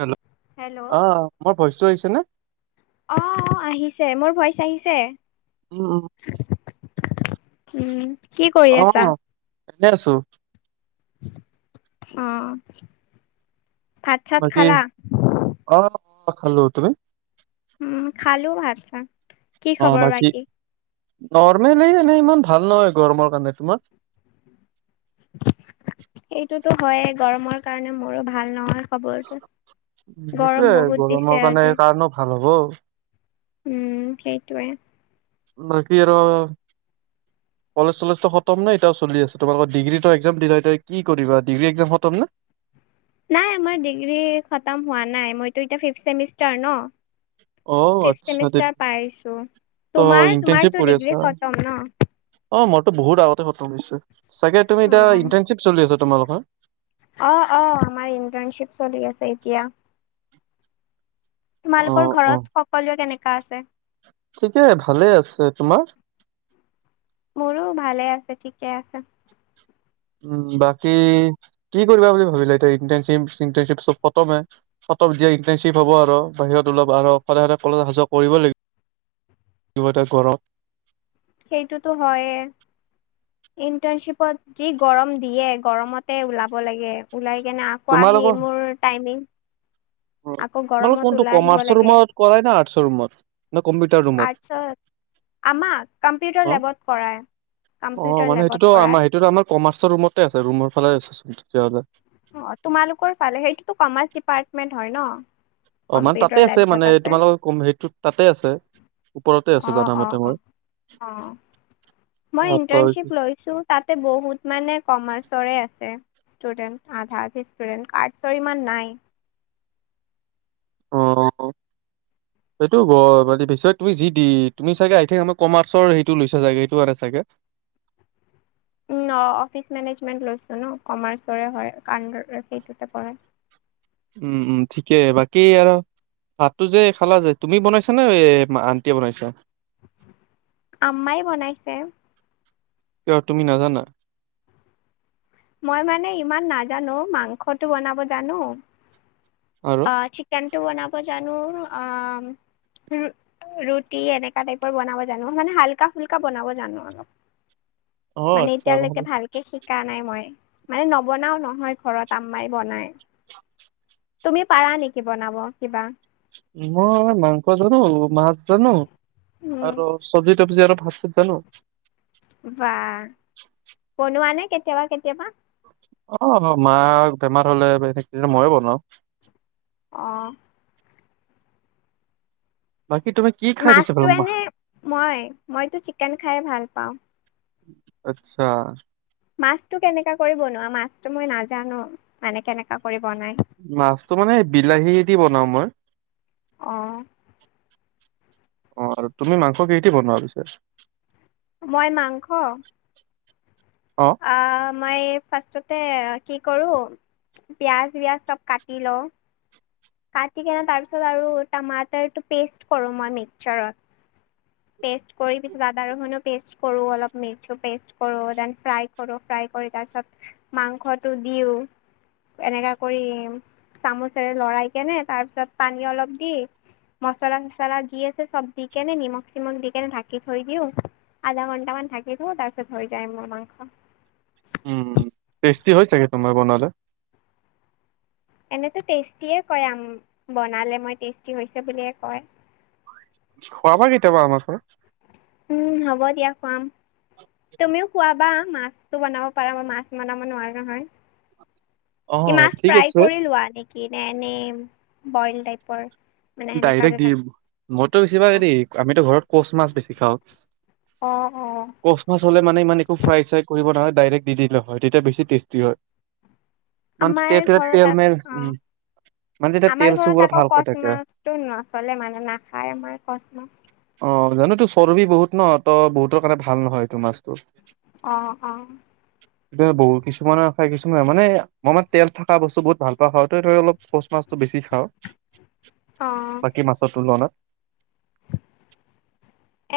Hello অ মোৰ voice টো আহিছে নে অ আহিছে মোৰ ভইচ আহিছে অ অ উম কি কৰি অ আছা এনে আছো অ ভাত চাত বাকী খালা অ অ খালো তুমি উম খালো ভাষা অ বাকী নৰ্মেল এানে ইমান ভাল নহয় গৰমৰ কাৰণে তোমাৰ সেইটোতো হয় গৰমৰ কাৰণে মোৰো ভাল নহয় খবৰটো উম, সেইটোয়ে গৰম বহুত গৰমৰ দিছে কাৰণে আজি কাৰণো ভাল হ'ব উম সেইটয়ে নক ৰ কলেজ চলেজটো খতম নে এতিও চলি আছে তোমালোকৰ ডিগ্ৰী টো এক্ দিা এতিয়া কি কৰিবা ডিগ্ৰী এক্জাম খতম নে নাই আমাৰ ডিগ্ৰী খতম হোৱা নাই মইতো এতিয়া ফিফথ মিষ্টাৰ ন অ ফিফ আচ্ছা তে চেমিষ্টাৰ পাইছো ত তোমাৰ তোমাৰ ইণ্টাৰ্ণশ্বিপ কৰি আছা ডিগ্ৰী খতম ন অ মইতো বহুত আগতে খতম হৈছো চাগে তুমি এতিয়া অ ইণ্টাৰ্শিপ চলি আছা তোমাৰালোকৰ অ অ আমাৰ ইণ্টাৰ্ণশ্বিপ চলি আছে এতিয়া অ তোমালোকৰ অ ঘৰত সকলোৱে কেনেকা আছে? ঠিকে ভালে আছে তোমাৰ? মোৰো ভালে আছে, ঠিকে আছে। উম, বাকী কি কৰিবা বুলি ভাবিলে এতিয়া, ইণ্টাৰ্নশ্বিপ চিণ্টাৰ্নশ্বিপ চব খতমেই? ফটো দিয়া ইন্টাৰ্শ্বিপ হ'ব আৰু বাহিৰত ল আৰু সদায় সদায় কলেজ আহা জোৱা কৰিব লাগিব। কিবা এটা কৰ সেইটোতো হয়ে। ইণ্টাৰ্ণশ্বিপত যি গৰম দিয়ে গৰমতে ওলাব লাগে, ওলাই কেনে আকৌ আহি তোমালোকৰ মোৰ টাইমিং আকৌ তোমালোক গৰমত কোনটো ওলাই আহিব কমাৰ্চৰ লাগে, ৰুমত কৰাই না আৰ্টছৰ ৰুমত নে কম্পিউটাৰ ৰুমত? আৰ্টছ আমাক, কম্পিউটাৰ অ', লেবত কৰায় অ', মানে কম্পিউটাৰ সেইটোতো লেবত আমাৰ কৰায়। সেইটোতো আমাৰ কমাৰ্চৰ ৰুমতে আছে ৰুমৰ ফালে আছেচোন তেতিয়াহলে। অ', তোমালোকৰ ফালে সেইটোতো কমাৰ্চ ডিপাৰ্টমেন্ট হয় ন? অ', মানে তাতে কম্পিউটাৰ লেব আছে য'ত মানে তোমালোকৰ হেৰিটো তাতে আছে। ওপৰতে অ আছে অ জানামতে অ মই অ মই অ', ইণ্টাৰ্নশ্বিপ লৈছো তাতে বহুত মানে কমাৰ্চৰে আছে ইস্তূদেন্ট। আধা আধি ষ্টুদেণ্ট আৰ্টছৰ ইমান নাই। অ', সেইটো বিছয় তুমি যি দি, তুমি চাগে আই থিং আমাৰ কমাৰ্চৰ সেইটো লৈছা চাগে সেইটো আনে চাগে। অ', অফিচ মেনেজমেণ্ট লৈছো ন' কমাৰ্চৰে হয় সেইটোতে পৰে। উম, উম, ঠিকেই বাকী আৰু ভাতটো যে খালা যে তুমি বনাইছা নে এ আন্টিয়ে বনাইছা? আম্মাই বনাইছে। কিয় তুমি নাজানা? মই মানে ইমান নাজানো মাংসটো বনাব জানো আৰু? আ, চিকেনটো বনাব জানো আ ৰুটি এনেকা টাইপৰ বনাব জানো মানে হাল্কা ফুল্কা বনাব জানো অলপ। অ', মানে আচ্ছা এতিয়ালৈকে নহ'লে ভাল কে শিকা নাই মই, মানে নবনাও নহয় ঘৰত আম্মাই বনাই। তুমি পাৰা নেকি বনাব কিবা? মই মাংস জানো মাছ জানো উম, আৰু সবজি তবজি আৰু ভাত চাত জানো। বাহ বনোৱা নে কেতিয়াবা কেতিয়াবা? অ', মা বেমাৰ হলে মইয়ে বনাওঁ। অ', বাকী তুমি কি খাই বেছি ভাল মাছটো মা এনে, মই মইটো চিকেন খাই ভাল পাওঁ। আচ্ছা মাছটো কেনেকা কৰি বনোৱা, মাছটো মই নাজানো মানে কেনেকা কৰি বনাই। মাছটো মানে বিলাহী দি বনাওঁ মই অ', অ', আৰু তুমি মাংস কেহেদি বনোৱা পিছা? মই মাংস অ', আ, মই ফাৰ্ষ্টতে কি কৰোঁ পিঁয়াজ বিয়াজ চব কাটি লওঁ কাটি কিনে তাৰ পিছত আৰু টামাটাৰটো পেষ্ট কৰো মই মিক্সাৰত। [inaudible] পে'ষ্ট কৰি পিছত আদা ৰহুণো পেষ্ট কৰোঁ, অলপ মেৰ্চি পে'ষ্ট কৰোঁ, দেন ফ্ৰাই কৰোঁ ফ্ৰাই কৰি তাৰপিছত মাংসটো দিও এনেকা কৰি চামুচেৰে লৰাই কেনে তাৰ পিছত পানী অলপ দি মচলা চচলা যি আছে সব দি কেনে নিমখ চিমখ দি কেনে ঢাকি থৈ দিওঁ আধা ঘণ্টা মান থাকি দিব তাৰপিছত হৈ যায় মোৰ মাংস উম, টেষ্টি হয় চাগে তোমাৰ বনালে। এনেতো টেষ্টিয়ে কয় আম বনালে মই টেষ্টি হৈছে বুলিয়ে কয়। খোৱাবা কেতিয়াবা আমাৰ ওচৰত। উম, হ'ব দিয়া খুৱাম। তুমিও খোৱাবা মাছতো বনাব পাৰা, মই মাছ বনাব নোৱাৰোঁ নহয়। কি অ', মাছ ঠিক ফ্ৰাই আছে। কৰি লোৱা নেকি নে এনেই বইল টাইপৰ। মানে সেনেকা ডাইৰেক্ট যে থাকে দিম, মইতো বেছিভাগদি আমিতো ঘৰত কচ মাছ বেছি খাও। অ'। কচমাছ হলে মানে ইমান একো ফ্ৰাই চ্ৰাই কৰিব নোলাগে ডাইৰেক্ট দি দিলে হয় তেতিয়া বেছি টেষ্টি হয়। [unintelligible] আমাৰ ঘৰত তেল মেল অ উম। মানে যেতিয়া তেল চুবলে ভালকৈ থাকে। টো নচলে মানে নাখায় আমাৰ কচ মাছ। অ', জানোঁ তো চৰ্বি বহুত ন ত, বহুতৰ কাৰণে ভাল নহয় এইটো মাছটো। অ', অ। বহু কিছুমানে খায় কিছুমানে মানে মই মানে তেল থকা বস্তু বহুত ভাল পোৱা খ হয় ত ধ অলপ পচ মাছটো বেছি খাওঁ অ', বাকী মাছৰ তোুলোৱা নাত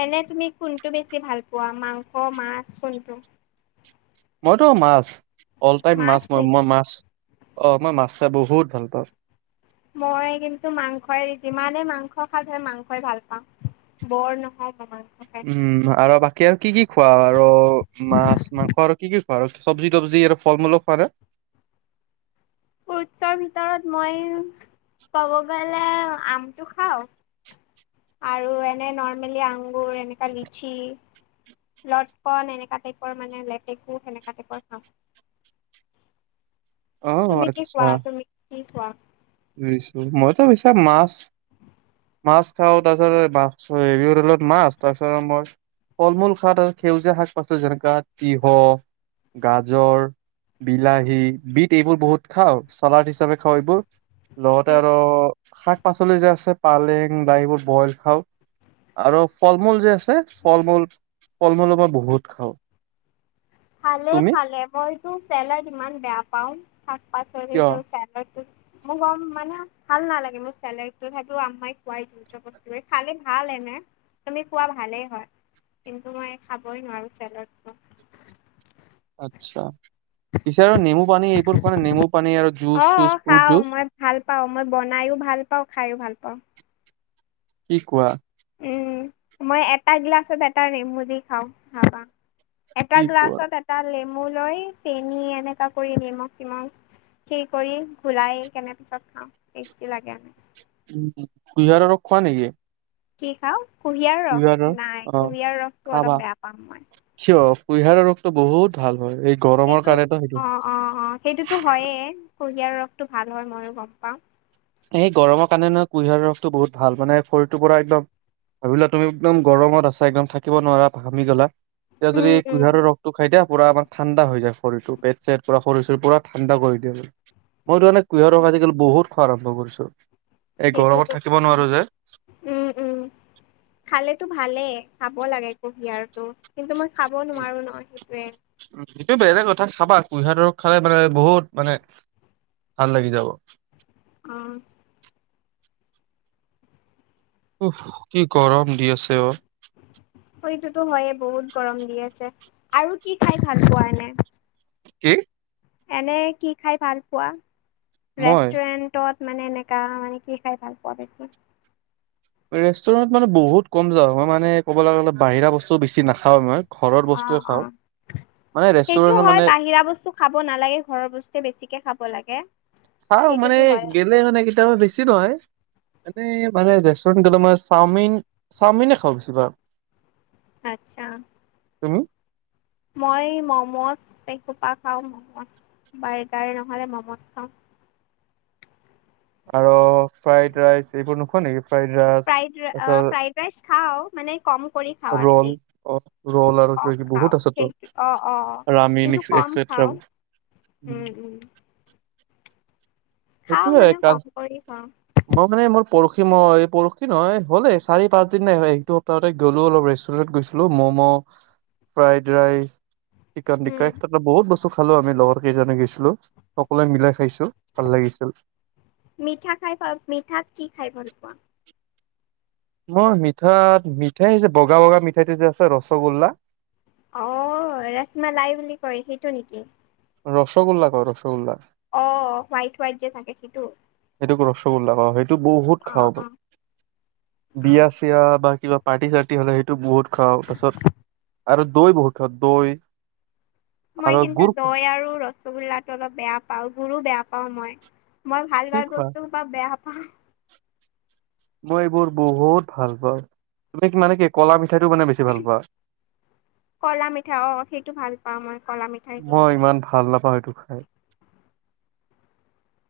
এনে তুমি কোনটো বেছি ভাল পোৱা মাংস মাছ কোনটো মইতো মাছ অলটাইম মাছ মই মই মাছ অ মই মাছ খাই বহুত ভাল পাওঁ মই কিন্তু মাংসই যিমানে মাংস খাজ হয় মাংসই ভাল পাওঁ বৰ নহয় মানাৰ উম আৰু বাকী আৰু কি কি খোৱা আৰু মাছ মাংস আৰু কি কি খোৱা আৰু চবজি তবজি আৰু ফল মূলো খোৱা না ফ্ৰুটছৰ ভিতৰত মই ক'ব গ'লে আমটো খাওঁ আৰু এনে নৰ্মেলি আংগুৰ এনেকা লিচি লটকন এনেককা টাইপৰ মানে লেটেকু সেনেকা টাইপৰ চাওঁ অ', তুমি কি খোৱা তুমি কি খোৱা ছো মইতো পছ মাছ মাছ খাওঁ তাৰপিছতছ হেলত মাছ তাৰপিছত মই ফল মূল শাক আৰু সেউজীয়া শাক পাচলি যেনেককা তিঁহ গাজৰ বিলাহী বিট এইবোৰ বহুত খাওঁ চালাড হিচাপে খাওঁ এইবোৰ লগতে উম। আৰু শাক পাচলি যে আছে পালেং দাইবোৰ বইল খাওঁ আৰু ফল মূল যে আছে ফল মূল ফল মূলো মই বহুত খাওঁ খালে তুমি খালে মইতটো চেলাড ইমান বেয়া পাও শাক পাচ কিয়? চ মোৰ কম মানে ভাল নালাগে মোৰ চেলে তথাপো আম্মাই খোৱাই দিওঁ চব খালে ভাল এনে তুমি খোৱা ভালেই হয় কিন্তু মই খাবই নোৱাৰো চেলডটো [inaudible] আচ্ছা পিছে আৰু নেমু পানী এইবোৰ খোৱা নে নেমু পানী আৰু অ জুচ চুচ ফট খাওঁ জুচ মই ভাল পাওঁ মই বনাইো ভাল পাওঁ খাইও ভাল পাওঁ কি কোৱা উম মই এটা গিলাছত এটা ৰিম বুলি খাওঁ ভ পা এটা কি কোৱা গ্লাছত এটা লেমু লৈ চেনি এনেকা কৰি নিমখ চিমখ হে কৰি ঘুলাই কেনে পিছত খাওঁ টেষ্টি লাগে আম উ কুহিয়াৰ ৰ খোৱা নেকি কি খাও কুঁহিয়াৰ কুঁহিয়াৰৰ ৰস নাই কুঁহিয়াৰ ৰসটো অলপ বেয়া পাম মই চিয় কুইহাৰৰ ৰোগটো বহুত ভাল হয় এই গৰমৰ সেইটো কাৰণেতো সেইটো অঁ অঁ অঁ সেইটোতো হয়েই কুঁহিয়াৰ ৰসটো ভাল হয় ময়ো গম পাওঁ এই গৰমৰ কাৰণে নহয় কুঁহিয়াৰ ৰসটো বহুত ভাল, মানে শৰীৰটোৰ পৰা একদম ভাবিলা তুমি একদম গৰমত আছা একদম থাকিব নোৱাৰা ঘামি গ'লা, এতিয়া যদি কুঁহিয়াৰৰ উম ৰস সটো খাই দিয়া পুৰা আমাৰ ঠাণ্ডা হৈ যায় শৰীৰটো পেট চেট পুৰা শৰীৰ চৰীৰ পুৰা ঠাণ্ডা কৰি দিয়ে। মইতো মানে কুঁহিয়াৰ উম ৰস আজিকালি বহুত খোৱা আৰম্ভ কৰিছো এই গৰমত সেইটোতো থাকিব নোৱাৰো যে। উম, উম খালেতো ভালেই, খাব লাগে কুহিয়াৰটো। কিন্তু মই খাব নোৱাৰো ন সেইটোৱে। সেটো বেলেগ কথা খাবা কুঁহিয়াৰ ৰস খালে মানে বহুত মানে ভাল লাগি যাব। অ'। উস কি গৰম দি আছে অ'। সেইটোতো হয়ে বহুত গৰম দি আছে। আৰু কি খাই ভাল পোৱা এনেই? কি? এনেই কি খাই ভাল পোৱা? মই ৰেষ্টুৰেণ্ট তত মানে এনেকা মানে কি খাই ভাল পোৱা বেছি? ৰেষ্টুৰেন্টত মানে বহুত কম যাওঁ হয় মই মানে ক'বলৈ গ'লে বাহিৰা বস্তু বেছি নাখাও মই। ঘৰৰ অ', বস্তুৱে খাওঁ অ' মানে সেইটো ৰেষ্টুৰেণ্টৰ হয় মানে বাহিৰা বস্তু খাব নালাগে ঘৰৰ বস্তুুৱে বেছিকে খাব লাগে। খাও মানে সেইটোতো হয়। গেলে মানে কেতিয়াবা বেছি নহয় এনেই মানে ৰেষ্টুৰেণ্ট গ'লে মই চাওমিন চাওমিনে খাওঁ বেচি ভাগ। আচ্ছা। তুমি? মই ম'ম'জ এসোপা খাওঁ ম'ম'জ বাৰ্গাৰ নহ'লে ম'ম'জ খাওঁ। আৰু ফ্ৰাইড ৰাইচ এইবোৰ নোখোৱা নেকি? ফ্ৰাইড ৰাইচ ফ্ৰাইড তাৰপিছত ফ্ৰাইড ৰাইচ খাওঁ মানে কম কৰি খাওঁ আৰু ৰল কি। অ ৰল আৰু কিবা চব কিবি বহুত খাওঁ আছেতো সেইটো অ', অ' ৰামিন কিন্তু ক'ম এক্সেট্ৰা। খাওঁ। উম, উম। খাওঁ সেইটোও হয় মানে কাল কম কৰি খাওঁ মই মানে মোৰ পৰহি মই পৰহি নহয় হ'লে চাৰি পাঁচ দিন নাই একো সপ্তাহতে গ'লো অলপ ৰেষ্টুৰেণ্টত গৈছো। Momo fried rice chicken tikka, উম বহুত বস্তু খালো আমি লগৰ কেইজনে গৈছিলো সকলোৱে মিলাই খাইছো। ভাল লাগিছিল। মিঠা খাই পা মিঠাত কি খাই ভাল পোৱা? মই মিঠাত মিঠাই যে বগা বগা মিঠাইতে যে আছে ৰসগোল্লা অ' ৰসমলাই বুলি কয় সেইটো নেকি? ৰসগোল্লা কয় ৰসগোল্লা। অ' হোৱাইট হোৱাইট যে থাকে সেইটো? সেইটোক ৰসগোল্লা কয়, সেইটো বহুত অ খওঁ অ মই। অ। বিয়া য়া বা কিবা পাৰ্টি চাৰ্টি হ'লে সেইটো বহুত খাওঁ। পাছত আৰু দৈ বহুত খাওঁ। দৈ- আৰু মই কিন্তু গুৰ খোৱা দৈ আৰু ৰসগোল্লাটো অলপ বেয়া পাওঁ গুড়ো বেয়া পাওঁ মই। মই ভাল কি ভাল খোৱা বস্তু সোপা বেয়া পাওঁ। মই এইবোৰ বহুত ভাল পাওঁ, তুমি মানে কি ক'লা মিঠাইটো মানে বেছি ভাল পোৱা? ক'লা মিঠাই অ' সেইটো ভাল পাওঁ মই ক'লা মিঠাই। মই ইমান ভাল নাপাওঁ সেইটো খাই।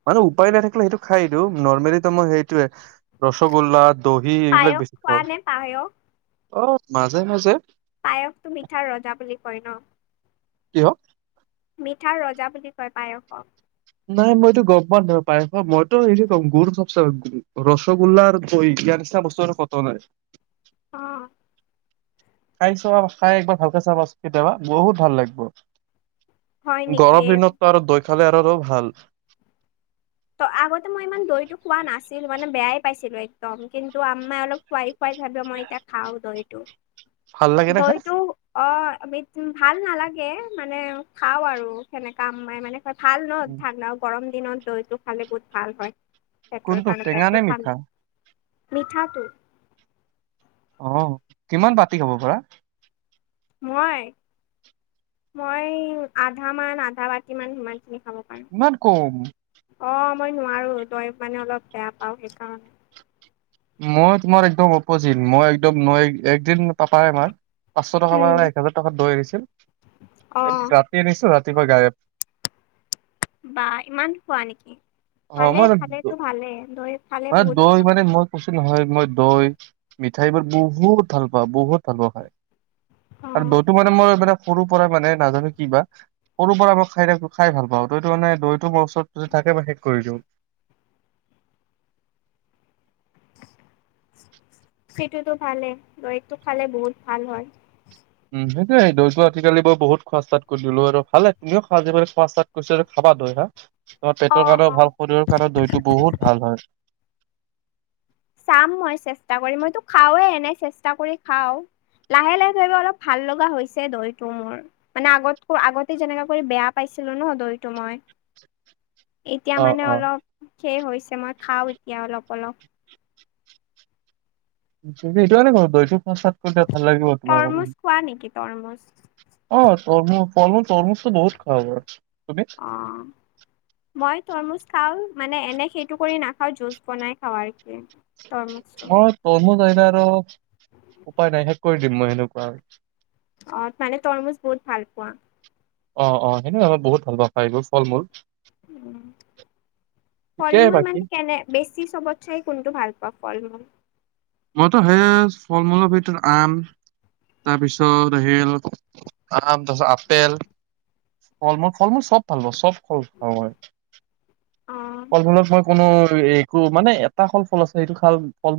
মানে উপায় নাথাকিলে সেইটো খাই দিও। ৰ্নমেলি মইটো সেইটোয়ে ৰসগোল্লা দহি এইবিলাক পায়স বেছি খোৱা খাওঁ। নে পায়স অ' মাজে মাজে পায়সটো মিঠাৰ ৰজা বুলি কয় ন! কি হক? মিঠাৰ ৰজা বুলি কয় পায়সক। নাই মইতো গ'ম পোৱা নাই, পায়সক মইতো এইটো কম গুুৰ চব ৰগোল্লাৰ ই নিচিনা বস্তু [inaudible] অ'। খাই চাবা খাই একবাৰ ভালকে চাবা কেতিয়াবা বহুত ভাল লাগিব। হয় নেকি গৰম দিনতো আৰু দৈ খালে আৰু ভাল। ত' আগতে মই ইমান দৈটো খোৱা নাছিল মানে বেয়াই পাইছিলো একদম কিন্তু আম্মাই অলপ খাই খাই ভাৱ মই এতিয়া খাওঁ দৈটো ভাল লাগে নে খাই? দৈটো অম ভাল নালাগে মানে খাও আৰু সেনেকা মানে ভাল ন ঠাণ্ডা গৰম দিনত দ এইটো খালে বহুত ভাল হয়। পেটৰ কোনটো কাৰণে টেঙা নে পেটটোঠান মিঠা? মিঠাটো। অ' কিমান পতি হ'ব পৰা। মই মই আধ মান আধা বাতি মান সমানখিনি খাব পাৰো। ইমান কম। অ' মই নোৱাৰো তই মানে অলপ বেয়া পাও, সেইকাৰণে। মই তোমাৰ একদম অপজিত। মই একদম একদিন পাপাই আমাৰ পাঁচশ টকাৰ উম পৰা এক হোজাৰ টকাত দৈ আনিছিল। অ ৰাতি আনিছো ৰাতিপুৱা গাই। বা ইমান খোৱা নেকি অ ভালে মই খালেতো ভালে, দৈ খালে বহুত ভাল। কছি নহয় মই দৈ মিঠাইবোৰ বহুত ভাল পাওঁ বহুত ভাল পাওঁ খাই। অ আৰু দৌটো মানে মই মানে সৰুৰ পৰা মানে নাজানো কি বা সৰু পৰা মই খাই থাক খাই ভাল পাওঁ। দৈইটো মানে দৈটো মোৰ ওচৰত যদি থাকে বা শেষ কৰি দিওঁ। সেইটোতো ভালেই দৰিটো খালে বহুত ভাল হয়। উম, সেইটোয়ে টো দৈ টো আজিকালি বহুত খোৱা চাত কৰি দিলো আৰু ভাল তুমিও খোৱা কৈছ খাবা দৈ হা তোমাৰ অ পেটৰ কাৰণেও অ ভাল শৰীৰৰ কাৰণেও দৈতটো বহুত ভাল হয়। চাম মই চেষ্টা কৰি মইতো খাওঁৱে এনে চেষ্টা কৰি খাওঁ। লাহে লাহে ধৰিবা অলপ ভাল লগা হৈছে দৈটো মোৰ। মানে আগতকৈ আগতে যেনেকা কৰি বেয়া পাইছিলো ন দৈটো মই [inaudible] এতিয়া অ মানে অ অলপ শেষ হৈছে মই খাওঁ এতিয়া অলপ অলপ। সই এইটো কৰ দৈইটো খোৱা স্টাট কৰি দিয়া ভাল লাগিব তোমাৰ তৰমুজ খোৱা নেকি তৰমুজ অ' তমু ফমুচ তৰমুচটো বহুত খাব আৰু তুমি অ'। মই তৰমুজ খাও মানে এনে সেইটো কৰি নাখাও জুচ বনাই খাওঁ। তৰমুজটো মই তৰমোজ যায় নাই আৰু উপায় নাই শেষ কৰি দিম। মই সেণেকুৱা। অ' মানে তৰমুজ বহুত ভাল পোৱা। অ', অ' সেনে আমি বহুত ভাল এইবোৰ ফল মূল। ফল ঠিকেই মূল বাকী মানে কেনে বেছি চবত চাই কোনটো ভাল পোৱাওঁ ফল মূল। মইতো সেইয় ফল মূলৰ ভিতৰত আম। তাৰপিছত আহিল আম তাৰপিছত আপেল। ফল মূল ফল মূল চব ভাল পাওঁ চব ফল ভাল হয় অ ফল মূলত মই কোনো একো মানে এটা কল ফল আছে সেইটোল ফল ম